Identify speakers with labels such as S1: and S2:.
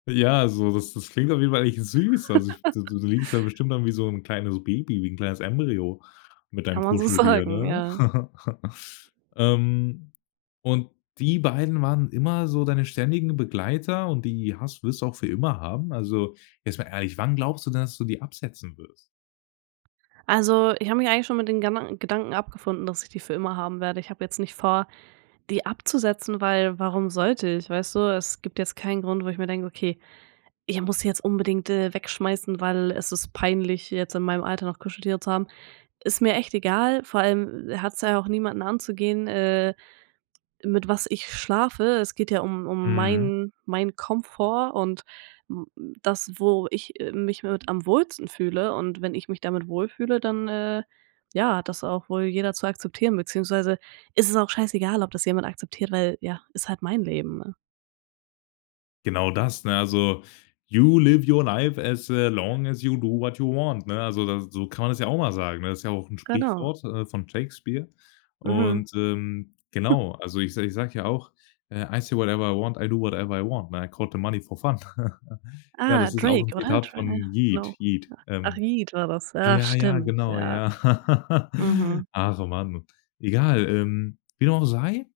S1: Ja, also das das klingt auf jeden Fall echt süß. Also ich du du liegst da bestimmt dann wie so 'n kleines Baby, wie 'n kleines Embryo mit deinem
S2: Kann man so
S1: Kuscheltier,
S2: sagen,
S1: ne?
S2: ja.
S1: Ähm, und die beiden waren immer so deine ständigen Begleiter und die hast wirst du auch für immer haben? Also, jetzt mal ehrlich, wann glaubst du, dass du die absetzen wirst?
S2: Also, ich habe mich eigentlich schon mit den Gedan Gedanken abgefunden, dass ich die für immer haben werde. Ich habe jetzt nicht vor, die abzusetzen, weil warum sollte ich, weißt du? Es gibt jetzt keinen Grund, wo ich mir denke: „Okay, ich muss die jetzt unbedingt, äh, wegschmeißen, weil es ist peinlich, jetzt in meinem Alter noch Kuscheltiere zu haben.“ Ist mir echt egal, vor allem hat's ja auch niemanden anzugehen, äh, mit was ich schlafe. Es geht ja um um
S1: Mhm.
S2: meinen meinen Komfort und m das, wo ich, äh, mich mit am wohlsten fühle, und wenn ich mich damit wohlfühle, dann, äh, ja, hat das auch wohl jeder zu akzeptieren, beziehungsweise ist es auch scheißegal, ob das jemand akzeptiert, weil ja, ist halt mein Leben, ne?
S1: Genau das, ne, also: „You live your life as, äh, long as you do what you want“, ne? Also das so kann man das ja auch mal sagen, ne? Das ist ja auch 'n
S2: Genau.
S1: Sprichwort, äh, von Shakespeare.
S2: Mhm.
S1: Und, ähm, genau, also ich se ich sag ja auch: „I see whatever I want, I do whatever I want“, ne, „Quote the money for fun“. Ja,
S2: Ah,
S1: das ist auch 'n
S2: Drake, oder?
S1: Zitat
S2: Dr ah,
S1: von Yeat
S2: genau,
S1: Yeat,
S2: ja, Ach,
S1: ähm
S2: Yeat war das, ja
S1: Ja ja,
S2: stimmt,
S1: genau,
S2: ja.
S1: ja.
S2: Mhm.
S1: ach, man, egal, ähm, wie dem auch sei